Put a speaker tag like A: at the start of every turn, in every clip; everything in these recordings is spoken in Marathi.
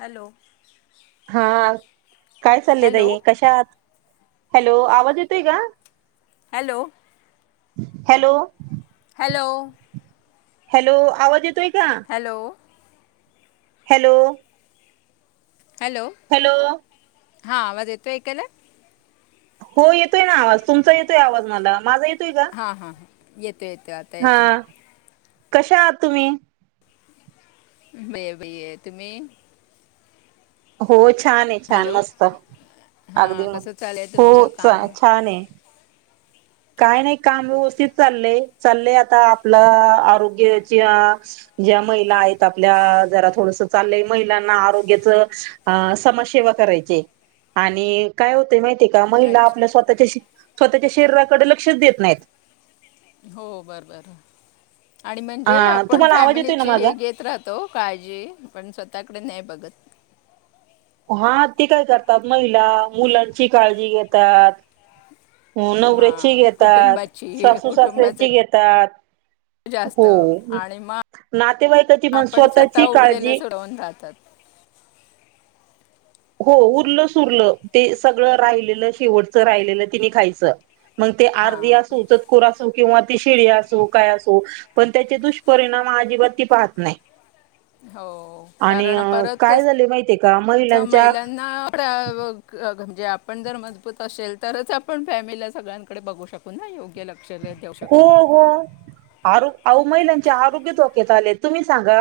A: हॅलो
B: हा काय चाललंय
A: हॅलो
B: ताई? कशा आहात? हॅलो, आवाज येतोय का?
A: हॅलो.
B: हॅलो.
A: हॅलो.
B: हॅलो आवाज येत
A: हॅलो.
B: हॅलो. हॅलो.
A: हा, आवाज येतो ऐकायला?
B: हो येतोय ना आवाज. तुमचा येतोय आवाज मला. माझा येत
A: हा हा. येत येत. [inaudible] ते आता
B: हा
A: येतो.
B: कशा आहात तुम्ही
A: भ बई तुम्ही [unintelligible]
B: होच छान आहे छान
A: हॅलो
B: मस्त
A: हां
B: अगदी
A: कसं चालू आहे
B: हो
A: तुमचं काम
B: छान आहे काय नाही काम व्यवस्थित चाललंय चाललंय आता आपलं आरोग्याच्या ज्या महिला आहेत आपल्या जरा थोडस चाललंय महिलांना आरोग्याच समाजसेवा करायचे आणि काय होते माहि का महिला आपल्या
A: अच्छा
B: स्वतःच्या श स्वतच्या शरीर कडे लक्षच देत नाहीत
A: हो बर बर आणि
B: अ
A: म्हणजे आपण
B: तुम्हाला आवाज येतोय ना
A: फॅमिलीची हे
B: माझा
A: घेत राहतो काळजी पण स्वतःकडे नाही बघत अगत
B: हा ते काय करतात महिला मुलांची काळजी घेतात हो नवऱ्याची
A: हां
B: घेतात
A: कुटुंबाची
B: सासू
A: कुटुंबाचं
B: सासऱ्याची घेतात
A: जास्त
B: हो
A: आणि मग
B: नातेवाईकाची मण
A: आपण स्वतः
B: स्वतःची
A: उरलेलं
B: काळजी
A: सोडवून राहतात
B: हो उरलं सुरलं ते सगळं राहिलेलं शेवटचं राहिलेलं तिने खायचं मग ते आरदी
A: हां
B: असो चतखोर असो किंवा शिळ असो काय असो पण त्याचे दुष्परिणाम अजिबात त पाहत नाही
A: हो
B: आणि
A: कारण परत
B: काय
A: कसं
B: झाले माहितीय का
A: तर
B: महिलां
A: महिलांना जे आपण जर मजबूत असेल तरच आपण फॅमिलीला सगळ्यांकडे बघू शकू ह योग्य लगत
B: हो हो आ अह महिलांचे आरोग्य ोक्याेत आलेत तुम्ही सांगा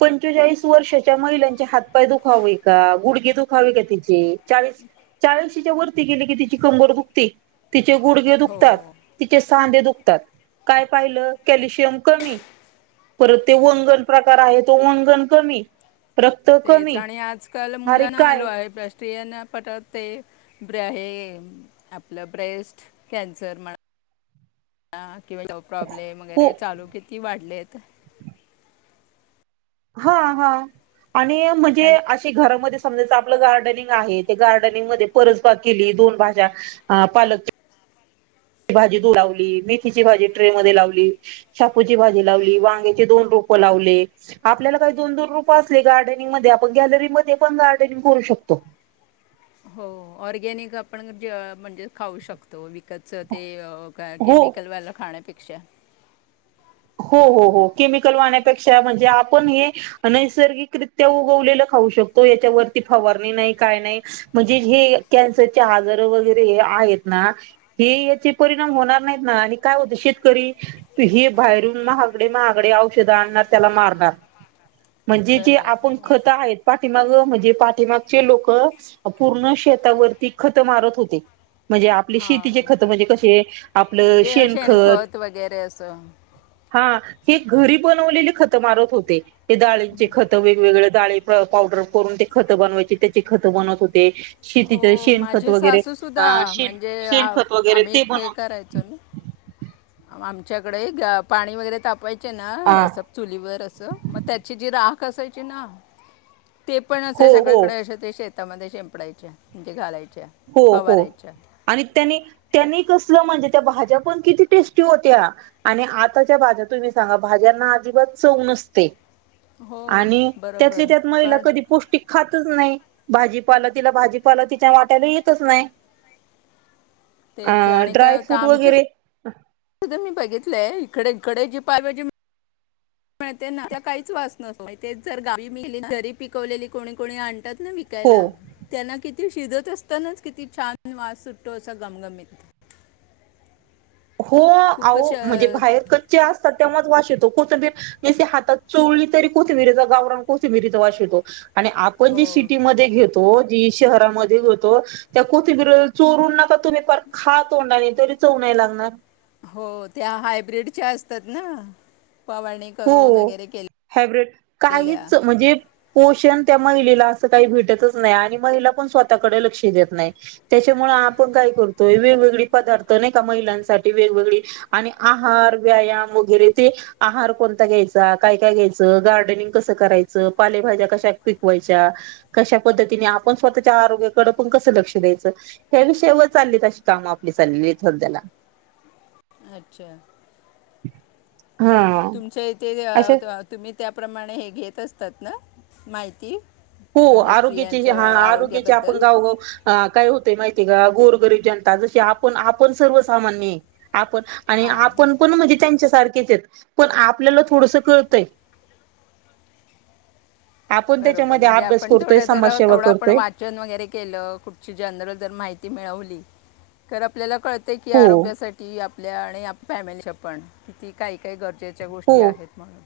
B: पंचेचाळीस वर्षाच्या महिलांचे हातपाय दुखावे का गुडगे दुखावे का तिचे चाळीस चाळीसशीेच्या वरती ग केली कि त चिकंबर बुती तिचे गुडघे दुखतात
A: हो
B: तिचे सांदे दुखत काय पाहिलं कॅल्शियम कमी परत ते वंगण प्रकार आहे तो वंगण कमी रक्त कमी
A: कल
B: अरे
A: मुलाना आलो
B: काय
A: आहे राष्ट्रीयन पटत ते ब हे आपलं ब्रेस्ट कॅन्सर म्हणा किंवा प्रॉब्लेम
B: हो
A: वगैरे चालू किती वाढले का
B: हा हा आणि म्हणजे
A: हॅलो
B: अे घरामध्ये समजाच आपलं गार्डनिंग आहे ते गार्डनिंग मध्ये परसबाग केली दोन भाज्या पालक भाजी द लावली मेथीची भाजी ट्रे मध्ये लावली शापूची भाजी लावली वांगेचे दोन रोप लावले आपल्याला काही दोन दोन रुप असले गार्डनिंग मध्ये आपण गॅलरी मध्ये पण गार्डनिंग करू शकतो
A: हो ऑर्गॅनिक आपण म्हणजे खाऊ शकतो व ते
B: हो
A: केमिकल वाला खाण्या प अिक्च्याा
B: हो हो हो केमिकल वाहण्यापेक्षा म्हणजे आपण हे नैसर्गिकरित्या उगवलेलं खाऊ शकतो याच्यावरती फवारणी नाही काय नाही म्हणजे हे कॅन्सरचे आजार वगैरे आहेत ना हे याचे परिणाम होणार नाहीत ना आणि काय होत शेतकरी हे बाहेरून महागडे महागडे औषध आणणार त्याला मारणार म्हणजे जे
A: खरं
B: आपण
A: आहे
B: खत आहेत पाठीमाग म्हणजे पाठीमागचे लोक पूर्ण शेतावरती खत मारत होते म्हणजे आपले शेतीचे
A: हां
B: खत म्हणजे कसे आपलं
A: म्हणजे
B: शेण खत
A: शेणखत वगैरे असं
B: हा हे घरी बनवलेले खत मारत होते ते ाळींचे खतं वेगवेगळे ळे पावडर करून ते खत बनवायचे त्याची खत बनत होते श
A: हो माझे सासूसुद्धा म्हणजे
B: शेणखत वगैरे
A: आम्ही
B: ते
A: हे
B: बनव
A: करायचो ना आमच्याकडे पाणी वगैरे तापायच ना
B: हा
A: अस चुलीवर असं मग त्याची जी राख कसयची ना ते पण
B: हो
A: असे
B: हो
A: सगळीकडे असे ते शेत हताामध्ये शेंपडयच्या म्हणजे घालायचे
B: हो हो आणि त्यांनी त्यांनी कसलं म्हणजे त्या भाज्या पण किती टेस्टी होत्या आणि आताच्या भाज्या तुम्ही सांगा भाज्यांना अजिबात चव नसते
A: हो
B: आणि त्यातली
A: बरोबर
B: त्यात महिला
A: कारण
B: कधी पौष्टिक खातच नाही भाजीपालं तिला भाजीपालं तिच्या वाट तरी येतच नाही अ
A: तेच आणि काय
B: ड्राय
A: होतं
B: फ्रूट
A: आमचे
B: वगैरे ह
A: मी बघितलंय इकडे इकडे जी पायभजीळते ना काहीच वास नसो मा जर गाली घरी पिकवलेली कोणी कोणी आण
B: हो
A: विकायला त्यांना कि ती शिजत असतानाच किती छान वास सुटतो असा गमगमीत
B: हो आह
A: खूपच
B: म्हणजे
A: अं,
B: बाहेर कच्चे असतात तेव्हाच वाशेत कोथंबर ज हात चोली तरी कोथ मिरीचा गावराण कोथं मिरीचा वाश यतो आणि आपण
A: हो
B: जे सिटीमध्ये घेतो जी शहरामध्ये होतो त्या कुथब चोरून नका तुम्ही फ खा तोंडाने तरी चव नाही लागणार ह
A: हो त्या हायब्रीडच्या असतात ना फवारणी
B: हो
A: करून वगैरे
B: हायब्रिड
A: केलेल्या
B: काहीच म्हणजे पोषण त्या महिलेला असं काही भेटतच नाही आणि महिला पण स्वतःकडे लक्ष देत नाही त्याच्यामुळे आपण काय करतोय वेगवेगळे पदार्थ नाही का महिलांसाठी वेगवेगळी आणि आहार व्यायाम वगैरे ते आहार कोण घ्यायचा काय काय घ्यायचं गार्डनिंग कसं करायचं पालेभाज्या कशा पिकवायच्या कश्या पद्धतीने आपण स्वतःच्या आरोग्याकडे पण कस लक्ष द्यायचं ह विषय व चाललीत अशी काम आपली चालली सध्या ला
A: अच्छा
B: [inaudible] हा
A: ते
B: अशा
A: तुम्ही त्या त्या प्र्रमाणे हे घेत असतात ना माहिती
B: हो
A: म्हणजे
B: आरोग्याचे
A: स्त्रियांच्या
B: आरोग्याचे आपण
A: आरोग्याबद्दल
B: गाव गाव काय हो ते माहिती आहे का गोरगरीब जनता जशी आपण आपण सर्वसामान्य आपण आणि
A: हां
B: आपण कोण म्हणजे त्यांच्या पण आपल्याला थोडस कळतय आपण त्याच्यामध्ये
A: पण थोडं जर
B: समाजसेवा
A: थोडं आपण
B: करतोय
A: वाचन वगैरे केलं कुठची जनरल जर माहिती मिळ मिळवली आपल्याला कळते की
B: हो
A: आरोग्यासाठी आप आपल्या आणि आपल्या फॅमिलीच्या पण किती काही काही गरजेच्या गोष्टी
B: हो
A: आहेत म्हणून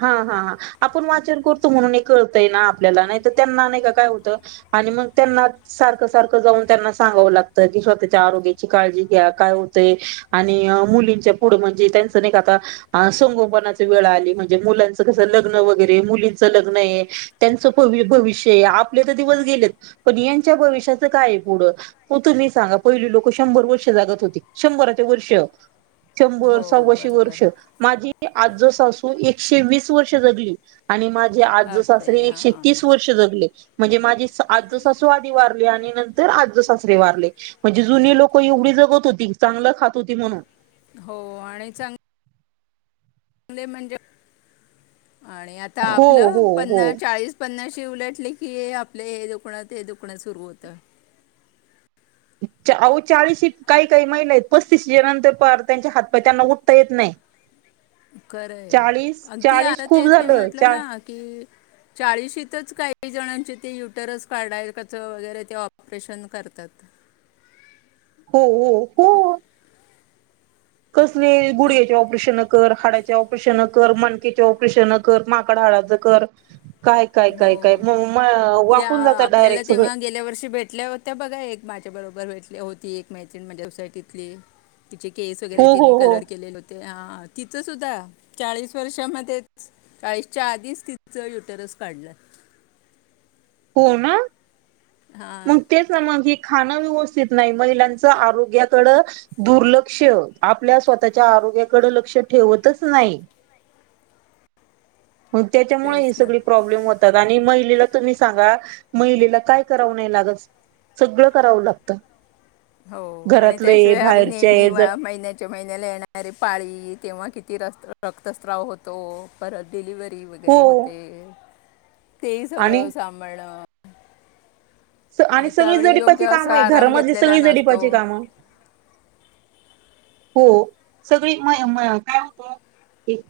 B: हा हा ह आपण वाचन करतो म्हणून हे कळतंय ना आपल्याला नाही तर त्यांना नाही का काय होत आणि मग त्यांना सारखं सारखं जाऊन त्यांना सांगावं लागतं की स्वतःच्या आरोग्याची काळजी घ्या काय होतंय आणि मुलींच्या पुढं म्हणजे त्यांचं नाही का आता संगोपनाची वेळ आली म्हणजे म्हणे मुलांच कस लग्न वगैरे मुलींच लग्न आहे त्यांचं भविष्य आपले तर दिवस गेलेत पण यांच्या भविष्याच काय पुढं तुम्ही सांगा पहिली लोक शंभर वर्ष जागत होती शंभराचे वर्ष शंभर
A: हो
B: सव्वाशे
A: बरोबर
B: वर्ष माझी ते आज्जल सासू एक वीस वर्ष जगली आणि म्हे आज्यसासरे
A: बापरे
B: एकशे
A: हां
B: तीस वर्ष जगले म्हणजे माझी आज सासू आधी वारली आणि नंतर आज सासरे वारले म्हणजे जुनी लोक एवढी जगत होती चांगलं खात होती म्हणून
A: हो आणि चांग चांगले म्हणजे आणि आता
B: हो हो
A: आपलं
B: हो
A: पन्नास चाळीस पन्नास उलटले की आपले हे दुखणं ते दुखणं सुरू होतं
B: अहो चाळीस काही काही महिला आहेत पस्तीसच्यानंतर पार त्यांच्या हात पाय त्यांना उठता येत नाही
A: खरंय
B: चाळीस
A: अगदी
B: चाळीस
A: आता
B: खूप
A: तेच मी
B: झालं
A: म्हटल
B: चा
A: ना कि चाळीशीतच काही जणांचे ते युटरस काढायचं आहे त्याच वगैरे ते ऑपरेशन करतात
B: हो हो हो कसले
A: कि
B: गुढघ्याची ऑपरेशन कर हाडा ऑपरेशन कर मणकेच्या ऑपरेशन कर माकड हाडाचकर
A: हो जे
B: वाकून जातात
A: आपल्याला
B: डायरेक्ट सगळे.
A: तेव्हा गेल्या वर्षी भेटल्या होत्या बघा एक माझ्या बरोबर होती एक मैत्रीण माझ्यासाईटीतली तिचे केस वगैरे
B: हो
A: तिने
B: हो हो.
A: कलर केलेले होते हा तिचं सुद्धा चाळीस वर्षामध्येध्ये चाळीसच्या आधीच तिचं युटरस पडलं
B: हो ना मग तेच ना मग खाणं व्यवस्थित नाही महिलांचं आरोग्याकड दुर्लक्ष आपल्या स्वतःच्या आरोग्याकड लक्ष ठेवतच नाही मग त्याच्यामुळे ही
A: तेच ना
B: सगळी प्रॉब्लेम होतात महिलेला तुम्ही सांगा महिलेला काय कराव नाही लागत सगळं करावं लागत
A: हो आणि त्याशिवाय आपली नेहमी
B: आहे ज
A: महिन्यात च्या महिन्याला येणारे पाळी तेव्हा किती र रक्तस्राव होतो परत डिलिव्ह वगैरे
B: हो
A: होते तेही सगळं
B: आणि
A: सांभाळणं
B: स आणि सगळी
A: त्यावेळी
B: जडिपाची
A: योग्य
B: काम
A: असा
B: आहे
A: आराम
B: घरामधली
A: घेतलेला
B: सगळी
A: नसतो
B: जडिपाची काम हो सगळी म म काय होत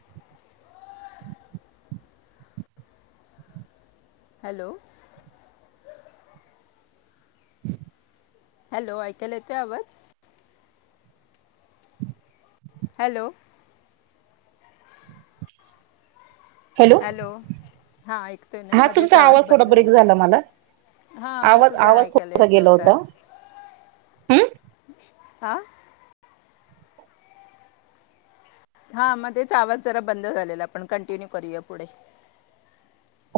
A: हॅलो
B: ह
A: हॅलो ऐकयला येतोय आवाज हॅलो
B: [unintelligible]
A: हॅलो हा ऐकतोय ना
B: हा
A: मध्येच
B: तुमचा
A: आवाज
B: थोडा ब्रेक
A: बंदरला
B: झाला मला
A: हा मला
B: आवाज
A: सुद्धा ऐकायला येत नव्हता
B: हमम
A: आा हा मग तेचा आवाज जरा बंद झालेला आपण कंटिन्यू करूया पुढे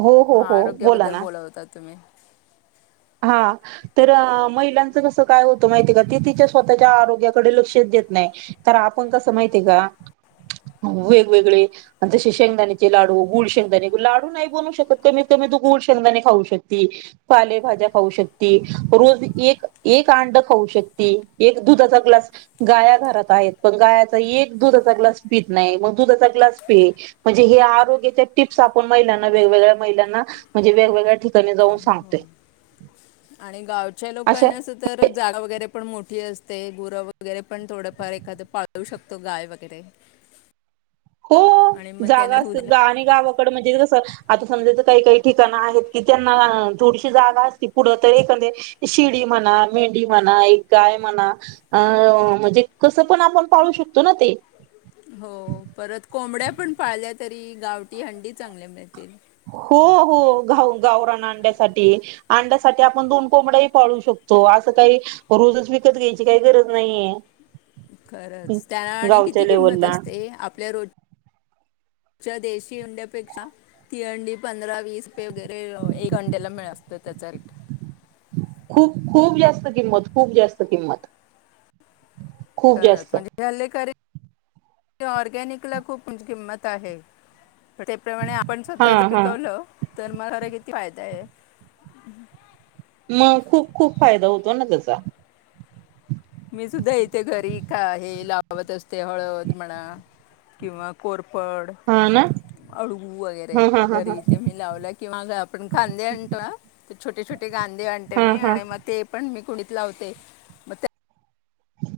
B: हो हो
A: हा
B: हो बोला
A: आरोग्याबद्दल
B: ना
A: बोोल होता तुम्ही
B: हा तर महिलांच कसं काय होतं माहिितय का ते तिच्या स्वतःच्या आरोग्याकडे लक्षात देत नाही कार आपण कसं माहिितय का वेगवेगळे जसे शेंगदाण्याचे लाडू गुळ शेंगदाणे लाडू नाही बनवू शकत कमी कमी तू गुळ शेंगदाणे खाऊ शकते पालेभाज्या खाऊ शक रोज एक एक अंड खाऊ शकती एक दुधाचा ग्लास गाया घरात आहेत पण गायाचा एक दुधाचा ग्लास पीत नाही मग दुधाचा ग्लास पि म्हणजे हे आरोग्याच्या टिप्स आपण महिलांना वेगवेगळ्या महिलांना म्हणजे वेगवेगळ्या ठिकाणी जाऊन सांगतोय
A: आणि गावच्या
B: अशा
A: लोकांना अस तर जागा वगैरे पण मोठी असते गुरं वगैरे पण थोडंफार एखाद पाळवू शकतो गाय वगैरे
B: हो
A: आणि मग त्यांना
B: जागा
A: दूध
B: असत गा आणि गाव म्हणजे कसं आता समजायच काही काही ठिकाण आहेत कि त्यांना थोडीशी जागा असती पुढं तर एखाद शिडी म्हणा मेंढ म्हणा एक गाय म्हणा अ म्हणजे कसं पण आपण पाळू शकतो ना ते
A: हो परत कोंबड्या पण पाळल्या तरी गावटी हंडी चांगल्या मिळतील
B: हो हो गा गावराण अंड्यासाठी अंड्यासाठी आपण दोन कोंबड्याही पाळू शकतो असं काही रोजच विकत घ्यायची काही गरज नाहीे
A: खरंच त्याना आणि किती किंमत
B: लेवलला
A: असते आपल्या रोज पुच्या देशी हंड्यापेक्षा तिहंडी पंधरा वीस रे वगैरे एक अंड्याला मिळ असतें त्याचा रेट
B: खूप खूप जास्त किंमत खूप जास्त किंमत खूप
A: खत
B: जास्त
A: म्हणजे हल्ले कर ऑर्गॅनिकला खूप किंमत आहे. त्याप्रमाणे आपण
B: हा
A: स्वतःच
B: हा
A: पिकवलं. तर मला खर किती फायदा आहे.
B: मग खूप खूप फायदा होतो ना त्याचा.
A: मी सुद्धा येथे घरी का आहे लावत असते, हळद म्हणा किंवा कोर. पापड
B: हा ना
A: अळगू वगैरे
B: हा हा हा हा
A: घरी इथे मी लावल्या किंवा आपण खांदे आणतो ना. ोट ोट [unintelligible] गांधी आणते
B: हा
A: मी
B: हा
A: आणि मग ते पण मी कुणी. लावते मग त्या.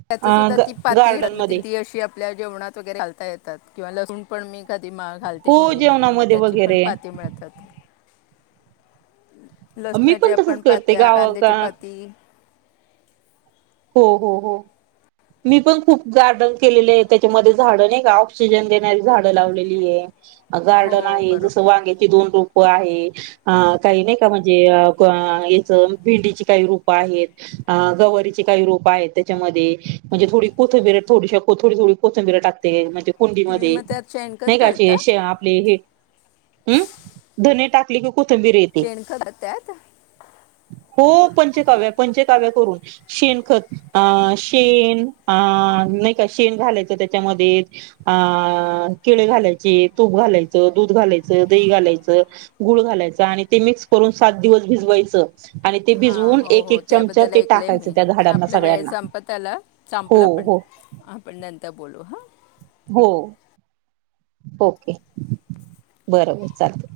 A: त्याच
B: अ
A: सुद्धा
B: ग
A: ती पाती
B: गार्डन मध्ये
A: ती अशी. आपल्या जेवणात वगैरे घालता येतात किंवा लसू पण मी. कधी माळ घालते
B: हो
A: कुंडीमध्ये मग
B: जेवणामध्ये
A: त्याची पण
B: वगैरे
A: पाती मिळतात.
B: मी
A: लसणाच्या
B: पण तसच
A: आपण
B: करते
A: पात्या
B: गावा
A: कांद्याची
B: गा
A: पाती.
B: हो हो हो मी पण खूप गार्डन केलेले आहे त्याच्यामध्ये झाड नाही का ऑक्सिजन देणारी झाड लावलेली आहे. अ
A: हो
B: गार्डन आहे जसं
A: बरोबर
B: वांग त दोन रूप. काही नाही का म्हणजे भेंडीची काही रूप आहेत गवारी. काही रोप आहेत त्याच्या म्हणजे थोडी कोथंबिर थोडी कोथोडी थोडी कोथंबिर टकतेज.
A: तुम्ही
B: कुंडीमध्ये
A: मग त्यात शेणखत
B: नाही
A: घालता
B: काचेे आपले हे हम्. धने टाकले. कुठं बी रेहते
A: शेणखत त्यात
B: [unintelligible] हो पंचकाव्य पंचकाव्या करून. शेण खत अ शेण अ नाही का शेण घालायचं, त्याच्यामध्ये अ केळी घालायचे, तूप घालायचं, दूध घालायचं, दही घालायचं, गुळ घालायचं, आणि ते मिक्स करून सात दिवस भिजवायचं. आणि ते
A: हां
B: भिजवून
A: हो
B: एक
A: हो
B: एक चमचा
A: त्याबद्दल
B: ते
A: ऐकलं
B: टाक
A: मी आपल्या वेळ संप त्याला
B: हो
A: संपलं पण
B: हो
A: आपण नर बोलू हा.
B: हो. ओके बरोबर चालत.